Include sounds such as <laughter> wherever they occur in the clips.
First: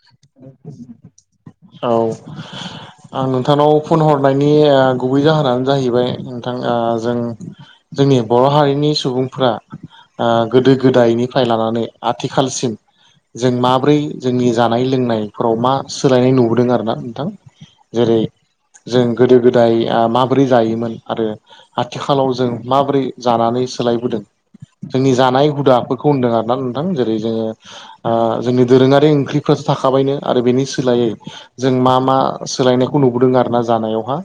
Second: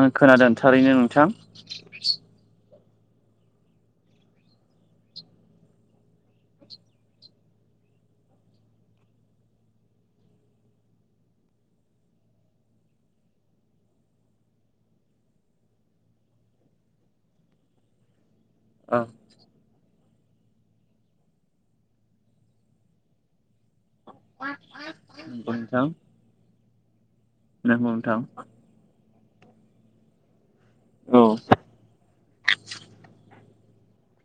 आं खोनादों थारैनो नोंथां <inaudible> आं नोंथांनाव फन हरनायनि गुबै जाहोनानो जाहैबाय नोंथां जों जोंनि बर' हारिनि सुबुंफोरा गोदो गोदायनिफ्राय लानानै आथिखालसिम जों माब्रै जोंनि जानाय लोंनायफोराव मा सोलायनाय नुबोदों आरो ना नोंथां जेरै औ जों गोदो गोदाय माबोरै जायोमोन आरो आथिखालाव जों माबोरै जानानै सोलायबोदों जोंनि जानाय नंगौ नोंथां हुदाफोरखौ होनदों आरोना नोंथां जेरै जोङो नंगौ नोंथां जोंनि दोरोङारि ओंख्रिफ्रोरासो थाखाबायनो आरो बेनि सोलायै औ जों मा मा सोलायनायखौ नुबोदों आरोना जानायावहा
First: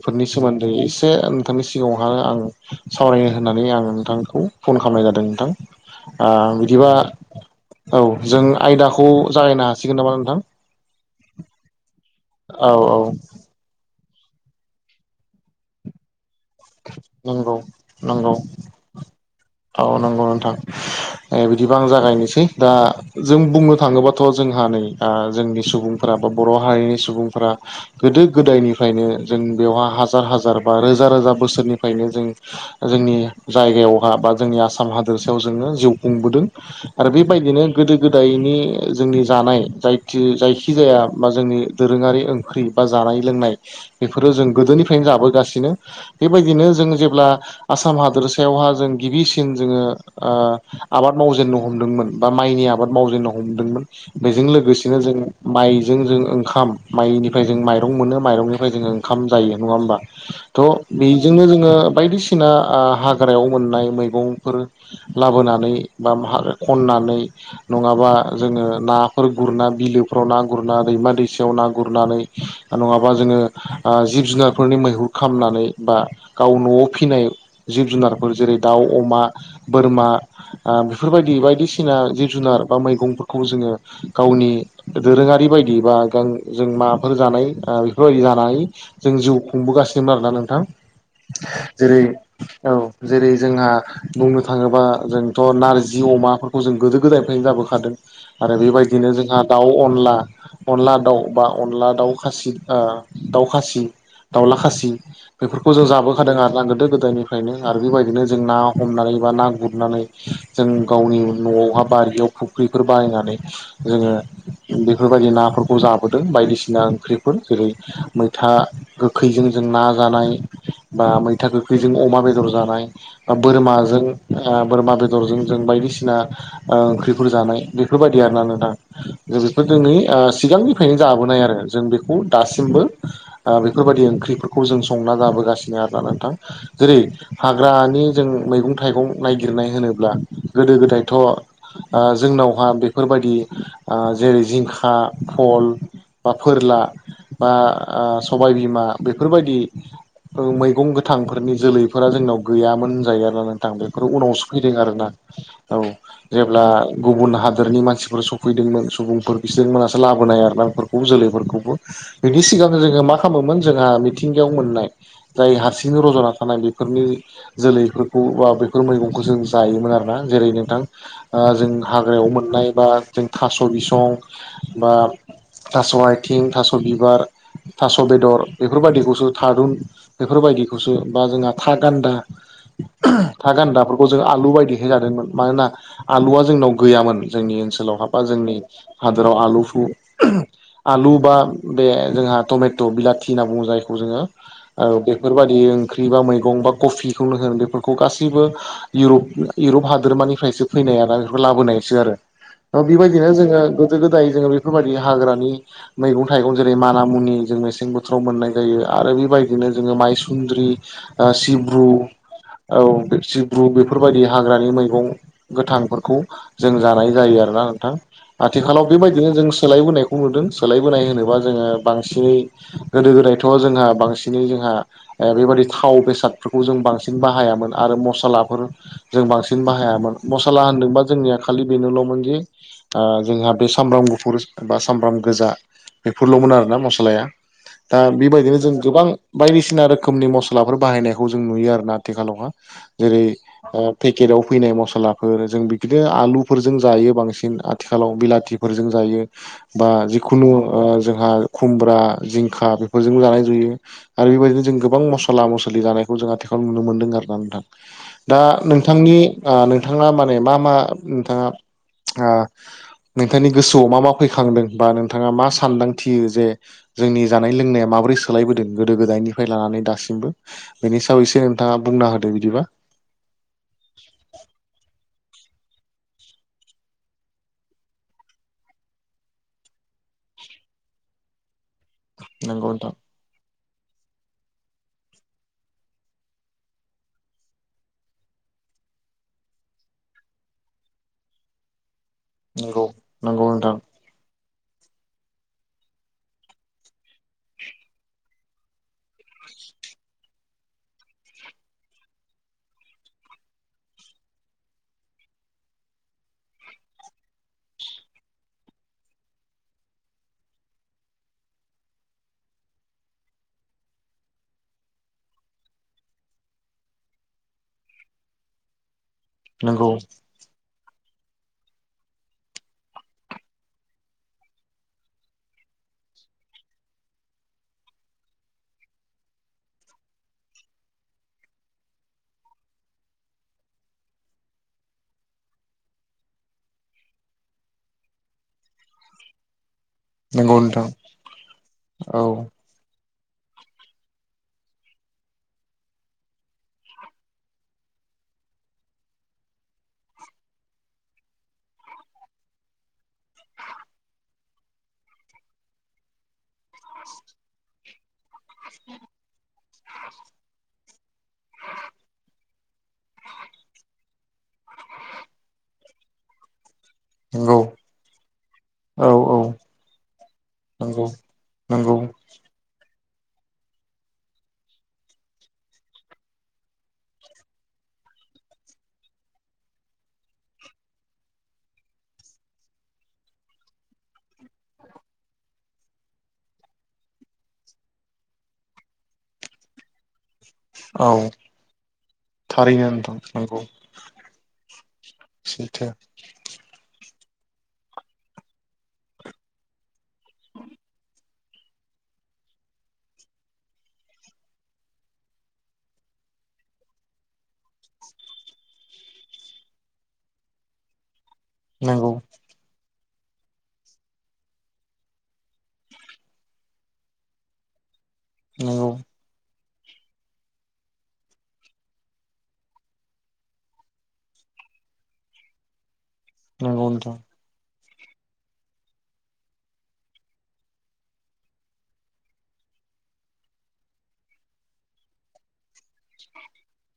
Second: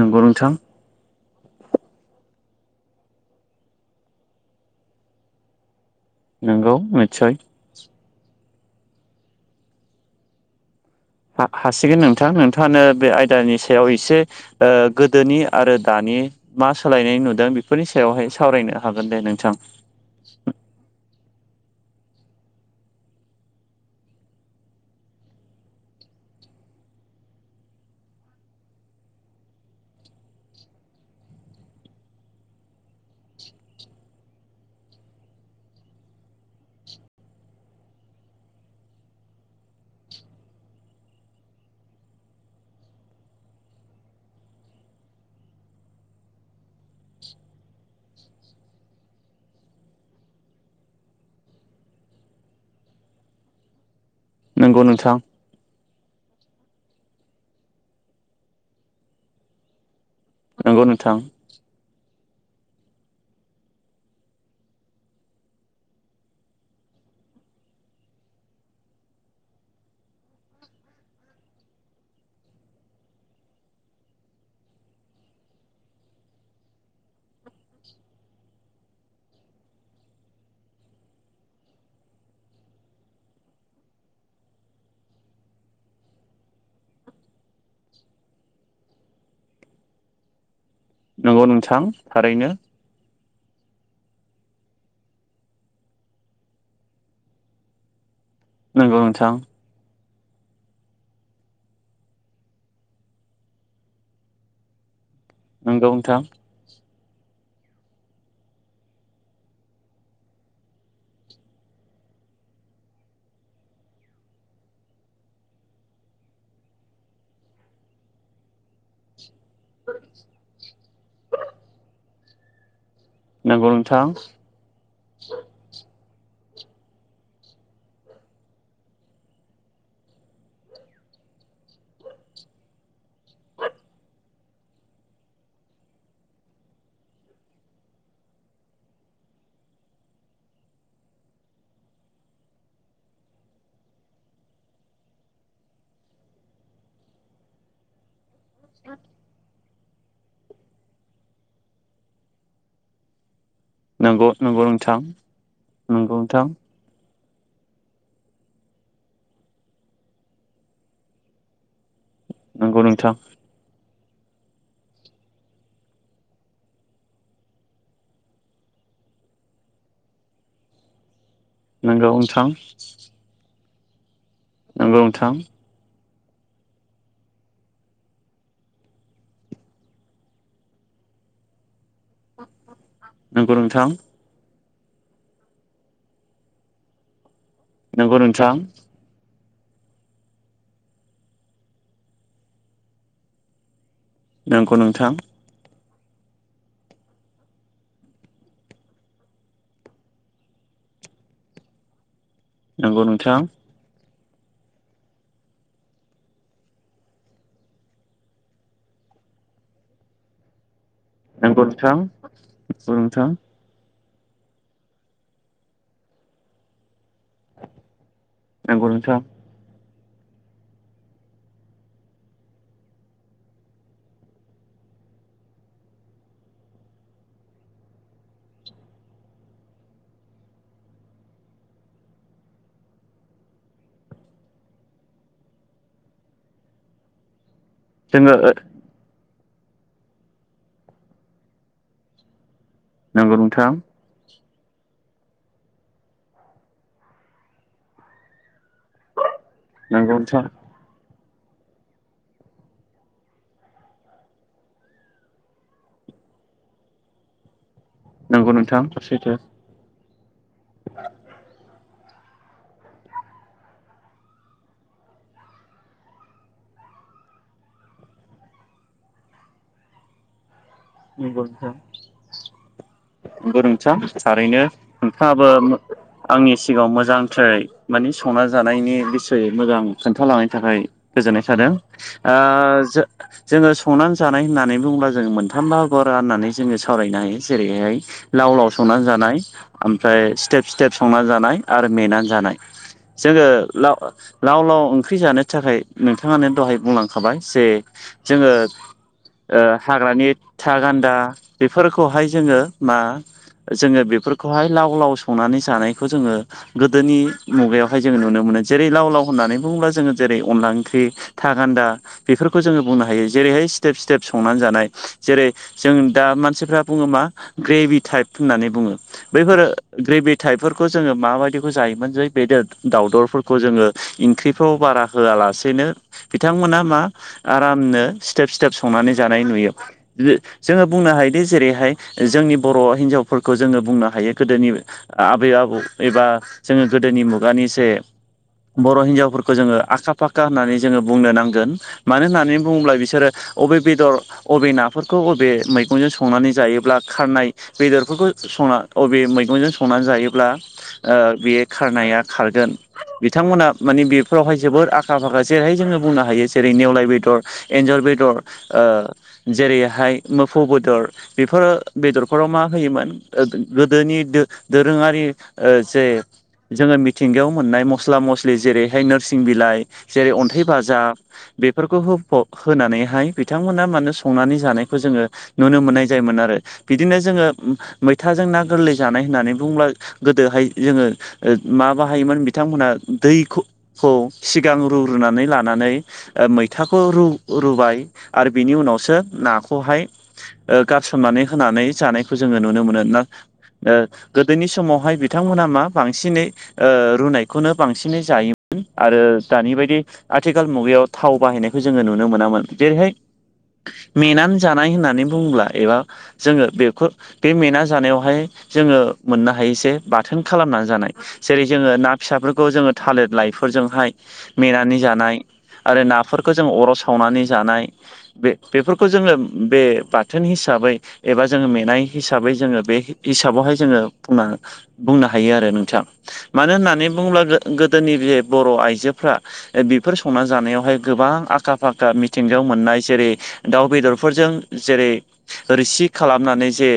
नंगौ नोंथां सोमोन्दै एसे नोंथांनि सिगाङावहाय आं सावरायनो होननानै आं नोंथांखौ फन खालामनाय जादों नोंथां नंगौ बिदिबा निस्सय औ जों आयदाखौ जागायनो हासिगोन नामा नोंथां हासिगोन नोंथां औ नोंथाङानो औ बे आयदानि सायाव एसे गोदोनि आरो दानि मा सोलायनाय नुदों नंगौ बेफोरनि नंगौ सायावहाय सावरायनो हागोन दे नोंथां औ नंगौ नोंथां बिदिबा आं जागायनोसै दा जों बुंनो थाङोबाथ' जोंहा नै जोंनि सुबुं फोर बा बर' हारिनि सुबुंफोरा गोदो गोदायनिफ्रायनो जों बेवहाय हाजार हाजार बा रोजा रोजा बोसोरनिफ्रायनो जों जोंनि जायगायावहा बा जोंनि आसाम हादोरसायाव जोङो जिउ खुंबोदों आरो बेबायदिनो गोदो गोदायनि जोंनि जानाय जायखिजाया बा जोंनि दोरोङारि ओंख्रि बा जानाय लोंनाय बेफोरो जों गोदोनिफ्रायनो जाबोगासिनो बेबायदिनो जों जेब्ला आसाम हादोरसायावहा जों गिबिसिन जोङो आबाद मावजेननो हमदोंमोन बा माइनि आबाद मावजेननो हमदोंमोन बेजों नंगौ लोगोसेनो जों नोंथां माइजों जों ओंखाम माइनिफ्राय जों माइरं मोनो माइरंनिफ्राय जों ओंखाम जायो नङा होमबा थ' नंगौ नोंथां बेजोंनो जोङो बायदिसिना हाग्रायाव मोननाय मैगंफोर लाबोनानै बा खननानै नङाबा जोङो नाफोर गुरना बिलोफोराव ना गुरना दैमा दैसायाव ना गुरनानै नङाबा जोङो जिब जुनारफोरनि मैहुर खालामनानै बा गाव न'आव फिसिनाय जिब जुनारफोर जेरै दाउ अमा बोरमा बेफोरबायदि बायदिसिना जिब जुनार बा मैगंफोरखौ जोङो गावनि दोरोङारि बायदि बा गां जों माफोर जानाय बेफोरबायदि जानानै जों जिउ खुंबोगासिनोमोन आरोना नोंथां नंगौ नोंथां जेरै थारैनो औ जेरै जोंहा बुंनो थाङोबा जोंथ' नारजि अमाफोरखौ जों गोदो गोदायनिफ्रायनो जाबोखादों आरो नंगौ बेबायदिनो नोंथां जोंहा दाउ अनला अनला दाउ बा अनला दाउ खासि दाउ खासि दाउला खासि बेफोरखौ जों नंगौ नोंथां जाबोखादों आरोना गोदो गोदायनि ओमायनो आरो बेबायदिनो जों ना हमनानै बा ना गुरनानै जों गावनि न'आवहा बारियाव फुख्रिफोर बाहायनानै जोङो बेफोरबायदि नाफोरखौ जाबोदों बायदिसिना ओंख्रिफोर जेरै मैथाए गोखैजों जों ना जानाय बा मैथा गोखैजों अमा बेदर जानाय बा नंगौ नोंथां बोरमाजों बोरमा बेदरजों जों बायदिसिना ओंख्रिफोर जानाय बेफोरबायदि आरोना नोंथां जों बेखौ दिोंै सिगांनिफ्रायनो जाबोनाय आरो जों बेखौ दासिमबो बेफोरबायदि ओंख्रिफोरखौ जों संना जाबोगासिनो आरोना नोंथां जेरै हाग्रानि जों मैगं थाइगं नायगिरनाय होनोब्ला गोदो गोदायथ' जोंनावहा बेफोरबायदि जेरै जिंखा बल बा फोरला बा सबायबिमा बे मैगं गोथांफोरनि जोलैफोरा जोंनाव गैयामोन होन जायो आरोोना नोंथां बे फोर नंगौ उनावसो नंगौ फैदों नोंथां आरोना औ नंगौ नोंथां जेब्ला गुबुन हादोरनि मानसिफोर सफैदोंमोन सुबुंफोर बिसोर मोनासो लाबोनाय आर ना बेफोरखौबो जोलैफोरखौबो बिनि सिगां नंगौ जोङो मा नोंथां खालामोमोन जोंहा मिथिंगायाव मोननाय जाय हारसिंनो रज'ना थानाय बेफोरनि जोलैफोरखौ बा बेफोर मैगंखौ जों जायोमोन आरोना जेरै नोंथां जों नंगौ हाग्रायाव नोंथां मोननाय बा जों थास' बिसं बा नंगौ नोंथां थास' आइथिं थास' बिबार थास' बेदर बेफोर‌बायदिखौ जों थारून बेफोर बादिखौसो था गान्दा नंगौ नोंथां जों आलु बायदिहाय जादोंमोन मानोना आलुवआ जोंनाव गैयामोन जोंनि ओनसोलाव नंगौ होनबा नोंथां जोंनि हादोराव आलु फु आलु बा बे जोंहा टमेट' बिलाथि होनना बुङो जाय जोङो नंगौ नोंथां बेफोरबायाददि ओंख्रि बा मैगं बा कफिखौनो होन बेफोरखौ गासैबो इउरप इउरप हादोरमानिफ्रायसो फैनाय ना बेफोरखौ लाबोनायसो आरो नंगौ बेबायदिनो नोंथां जोङो गोदाय जोङो बेफोरबायदि हाग्रानि मैगं थाइगं जेरै माना मुनि जों मेसें बोथोराव मोननाय जायो आरो बेबायदिनो जोङो मायसुन्द्रि नंगौ सिब्रु नोंथां औ नंगौ नोंथां ग्रु बेफोरबायदि हाग्रानि मैगं गोथांफोरखौ जों जानाय जायो आरोना नोंथां आथिखालाव नंगौ नोंथां बेबायदिनो जों सोलायबोनायखौ बेखौ नुदों सोलायबोनाय होनोबा जोङो बांसिनै गोदो गोदायथ' जोंहा बांसिनै जोंहा बेबदि थाव बेसादफोरखौ जों बांसिन बाहायामोन आरो मसलाफोर जों बांसिन बाहायामोन मसला होनदोंबा जोंनिया खालि बेनोल'मोन जे जोंहा बे सामब्राम गुफुर बा सामब्राम गोजा बेफोरल'मोन आरोना मस्लाया दा जोङो बेबायदिनो जों गोबां बायदिसिना रोखोमनि मसलाफोर बाहायनायखौ जों नुयो आरोना आथिखालावहा जेरै नंगौ नोंथां पेकेटाव फैनाय मसलाफोर जों बिदिनो आलुफोरजों जायो बांसिन आथिखालाव बिलाथि फोरजों जायो बा नंगौ नोंथां जिखुनु जोंहा खुमब्रा जिंखा बे हजोंबो जानाय नुयो आरो बेबायदिनो जों गोबां मस्ला मसलि जानायखौ जों आथिखालाव नुनो मोन्दों आरो ना नोंथां दा नंगौ नोंथां नोंथांनि सैथो नोंथाङा माने मा मा नोंथाङा नोंथांनि गोसोआव मा मा फैखांदों बा नोंथाङा मा सानदांथियो जे जोंनि जानाय लोंनायाव माबोरै सोलायबोदों गोदो गोदायनिफ्राय लानानै दासिमबो बेनि सायाव एसे नोंथाङा बुंना होदों बिदिबा गोरोंथा थारैनो नोंथाङाबो आंनि सिगाङाव मोजांद्राय माने संना जानायनि बिसयै मोजां खोन्थालांनायनि थाखाय गोजोननाय थादों नंगौ नोंथां जोङो संनानै जानाय होननानै बुोब्ला जों मोन मोनथाम बाहागोवाव राननानै जोङो सावरायनो हायो जेरैहाय लाव लाव संनानै जानाय ओमफ्राय स्टेप स्टेप संनानै जानाय आरो मेनानै जानाय नंगौ जोङो नंगौ नोंथां लाव लाव ओंख्रि जानो थाखाय नोंथाङानो दहाय बुंलांखाबाय जे जोङो ओ हाग्रानि था गान्दा बेफोरखौहाय जोङो मा जोङो बेफोरखौहाय लाव लाव संनानै जानायखौ जोङो गोदोनि मुगायावहाय जों नुनो मोनो जेरै लाव लाव होननानै बुङोब्ला जोङो जेरै अनला ओंख्रि। था गान्दा बेफोरखौ जोङो बुंनो हायो जेरैहाय स्टेब स्टेप संनानै जानाय। जेरै जों दा मानसिफ्रा बुङो मा ग्रेभि टाइप होननानै बुङो। बैफोर नंगौ ग्रेभट फिथाइफोरखौ जोङो माबायदिखौ जायोमोन जै बेदर दावदरफोरखौ जोङो ओंख्रि फाव बारा होआलासेनो बिथांमोना मा आरामनो स्टेप स्टेप संनानै जानाय नुयो। जोङो बुंनो हायोदि जेरैहाय जोंनि बर' हिनजावफोरखौ जोङो बुंनो हायो गोदोनि आबै आबौ एबा जोङो गोदोनि मुगानि जे बर' हिन्जावफोरखौ जोङो आखा फाक्का नंगौ होननानै नोंथां जोङो बुंनो नांगोन औ मानो होननानै बुङोब्ला बिसोरो अबे बेदर अबे ना। बेफोरखौ बबे मैगंजों संनानै जायोब्ला खारनाय बेदरफोरखौ संना अबे मैगंजों संनानै जायोब्ला ओ बे खारनाया खारगोन बिथांमोना माने बेफोरावहाय जोबोर आखा फाखा जेरैहाय जोङो बुंनो हायो। जेरै नेवलाय बेदर एन्जर बेदर ओ जेरैहाय मोफौ बेदर बेफोर बेदरफोराव मा होयोमोन ओ गोदोनि दोरोङारि जे जोङो मि थिंगायाव नंगौ मोननाय मस्ला मस्लि जेरैहाय औ औ नोरसिं बिलाइ जेरै अन्थाइ नंगौ बाजाब नंगौ बेफोरखौ होफब होनानैहाय बिथांमोना मानो संनानै जानायखौ जोङो नुनो मोननाय जायोमोन आरो बिदिनो जोङो मैथाजों ना गोरलै जानाय होननानै बुंब्ला गोदोहाय जोङो माबाहायोमोन बिथांमोनहा दैखौ खौ सिगां रु रूनानै लानानै मैथाखौ रू रुबाय आरो बिनि उनावसो नाखौहाय ओ औ गारसोमनानै होनानै जानायखौ जोङो नुनो थारैनो नोंथां मोनो। नंगौ ओ गोदोनि समावहाय बिथांमोना मा सैथो बांसिनै ओ रुनायखौनो बांसिनै जायोमोन आरो दानि बायदि आथिखाल मुगायाव थाव बाहायनायखौ जोङो नुनो मोनामोन जेरैहाय मेनानै जानाय होननानै बुंङोब्ला एबा जोङो बेखौ बे मेना जानायावहाय जोङो मोननो हायो जे बाथोन खालामनानै जानाय जेरै जोङो नंगौ ना फिसाफोरखौ जोङो थालिर लाइफोरजोंहाय मेनानै जानाय आरो नाफोरखौ जों अर सावनानै जानाय बे नंगौ बेफोरखौ जोङो बे बाथोन हिसाबै एबा जोङो मेनाय हिसाबै जोङो बे हिसाबावहाय जोङो बुंनो बुंनो हायो आरो नोंथां मानो नंगौ होननानै नोंथां बुङोब्ला गो-गोदोनि बे बर' आइजोफ्रा ओ बेफोर संना जानायावहाय गोबां आखा फाखा मिथिंगायाव मोननाय जेरै दाउ बेदरफोरजों जेरै रोसि खालामनानै जे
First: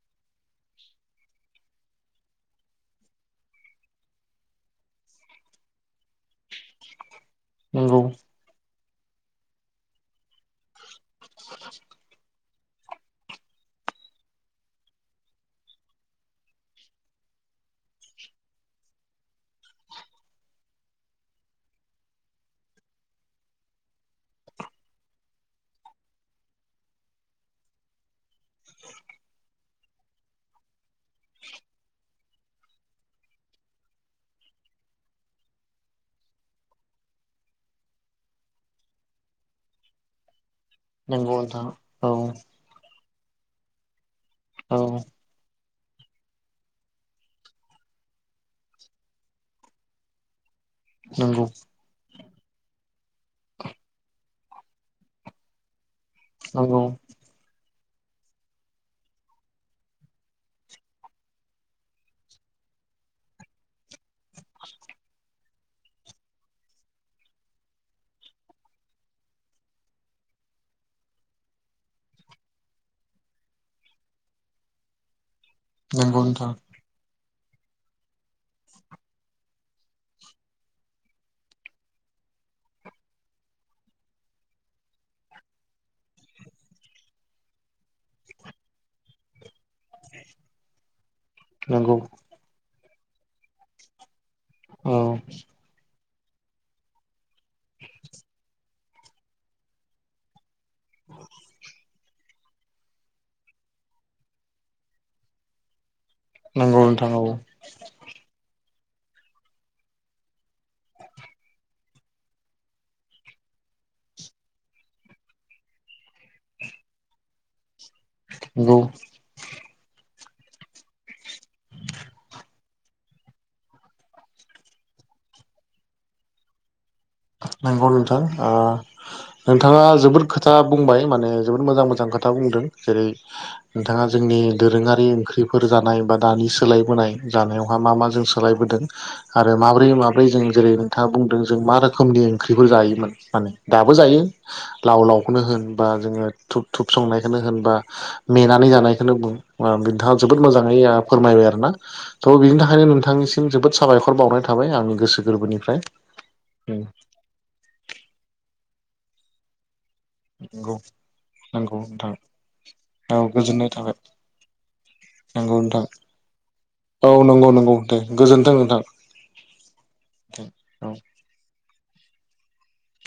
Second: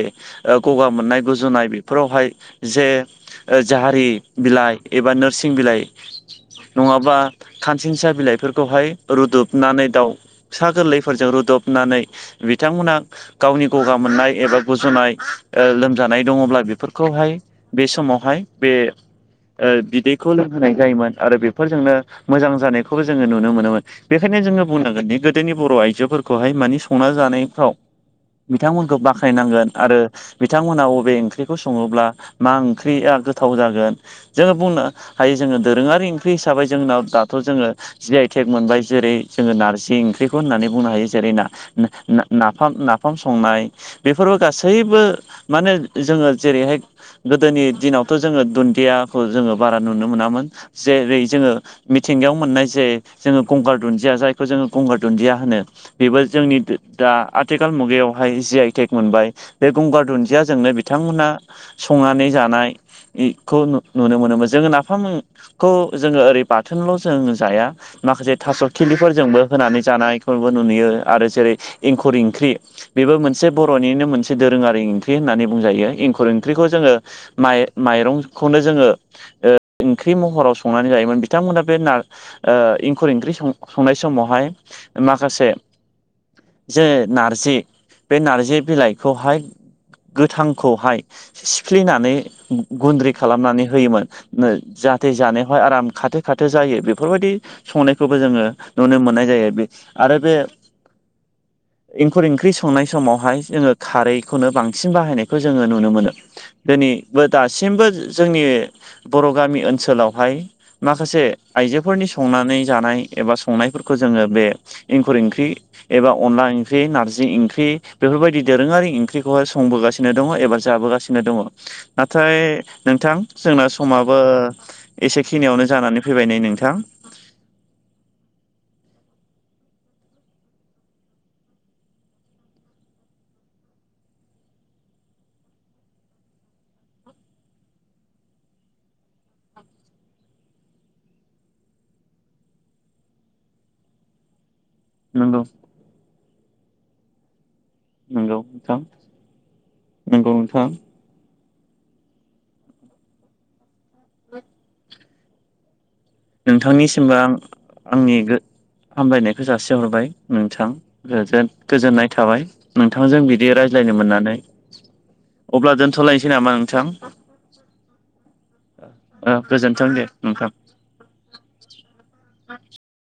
ओ गगा मोननाय गुजुनाय बेफोरावहाय जे ओ जाहारि बिलाइ एबा नोरसिं बिलाइ नङाबा नंगौ खानसिनसा बिलाइफोरखौहाय रुदबनानै दाउ फिसा गोरलैफोरजों रुदबनानै बिथांमोनहा गावनि गगा मोननाय एबा गुजुनाय ओ लोमजानाय दङब्ला बेफोरखौहाय बे समावहाय बे ओ बिदैखौ लोंहोनाय जायोमोन आरो बेफोरजोंनो मोजां जानायखौबो जोङो नुनो मोनोमोन। बेखायनो जोङो बुंनांगोन दि गोदोनि बर' आइजोफोरखौहाय मानि संना जानायफ्राव बिथांमोनखौ बाख्नायनांगोन आरो बिथांमोनहा अबे ओंख्रिखौ सङोब्ला मा ओंख्रिया गोथाव जागोन। जोङो बुंनो हायो जोङो दोरोङारि ओंख्रि हिसाबै जोंनाव दाथ' जोङो जि आइ थेग मोनबाय जेरै जोङो नारजि ओंख्रिखौ होननानै बुंनो हायो जेरै नंगौ ना नोंथां औ ना नाफाम नाफाम संनाय बेफोरबो औ गासैबो माने जोङो जेरैहाय गोदोनि दिनावथ' जोङो दुन्दियाखौ जोङो बारा नुनो मोनामोन जेरै नंगौ जोङो मिथिंगायाव मोननाय जे जोङो गंगार दुन्दिया जायखौ जोङो गंगार दुन्दिया होनो बेबो जोंनि नंगौ दा आथिखाल मुगायावहाय जि आइटेक मोनबाय बे गंगार दुन्दियाजोंनो बिथांमोनहा संनानै जानाय बेखौ नुनो मोनोमोन जोङो नाफाम खौ जोङो ओरै बाथोनल' जों जाया माखासे थास' खिलिफोरजोंबो होनानै जानाय फोरबो न नुयो आरो जेरै एंखुर ओंख्रि बेबो मोनसे बर'निनो मोनसे दोरोङारि ओंख्रि ओंख्रि होननानै बुंजायो नंगौ एंखुर नोंथां ओंख्रिखौ जोङो माइ माइरंखौनो जोङो ओ ओंख्रि महराव संनानै जायोमोन बिथांमोना बे नार इंखुर ओंख्रिं संनाय समावहाय माखासे जोङो नारजि बे नार्जि बिलाइखौहाय गोथांखौहाय नंगौ सिफ्लिनानै गुन्द्रि खालामनानै होयोमोन औ जाहाथे जानायावहाय आराम खाथो खाथो जायो बेफोरबायदि संनायखौबो जोङो नुनो मोननाय जायो आरो बे इंखुर ओंख्रि संनाय समावहाय जोङो खारैखौनो बांसिन बाहायनायखौ जोङो नुनो मोनो नंगौ नोंथां औ दिनैबो दासिमबो जोंनि बर' गामि ओनसोलावहाय माखासे आइजोफोरनि संनानै जानाय एबा संनायफोरखौ जोङो बे एंखुर ओंख्रि एबा अनला ओंख्रि नारजि ओंख्रि बेफोरबायदि नंगौ दोरोङारि ओंख्रिखौ बेखौहाय संबोगासिनो दङ एबा जाबोगासिनो दङ नाथाय नोंथां जोंना समाबो एसेखिनियावनो जानानै फैबाय नै नोंथां नोंगौ नोंथां ओ नोंथाङा जोबोद खोथा बुंबाय माने जबोर मोजां मोजां खोथा बुंदों जेरै नोंथाङा जोंनि दोरोङारि ओंख्रिफोर जानाय बा दानि सोलायबोनाय जानायावहा मा मा जों सोलायबोदों आरो माब्रै माब्रै जों जेरै नोंथाङा बुंदों जों मा रोखोम रोखोमनि ओंख्रिफोर जायोमोन माने दाबो जायो लाव नंगौ लावखौनो होन बा जोङो धुुब धुुब संनायखौनो होनबा नंगौ मेनानै नोंथां जानायखौनो बुं नोंथाङा नंगौ जोबोद नोंथां मोजाङै फोरमायबाय आरोना थ' बिनि थाखायनो नोंथांनिसिम जोबोद साबायखर बावनाय थाबाय आंनि गोसो गोरबोनिफ्राय नोंथांनिसिमबो आं आंनि हामलायनायखौ जासिहरबाय नोंथां नंगौ जो नंगौ गोजोननाय नोंथां थाबाय औ नोंथांजों बिदि गोजोननाय थाबाय रायज्लायनो मोननानै नंगौ अब्ला नोंथां दोनथ'लायनोसै नामा नोंथां औ नंगौ नंगौ <unintelligible> गोजोनथों नोंथां ओ गोजोन्थों दे नोंथां औ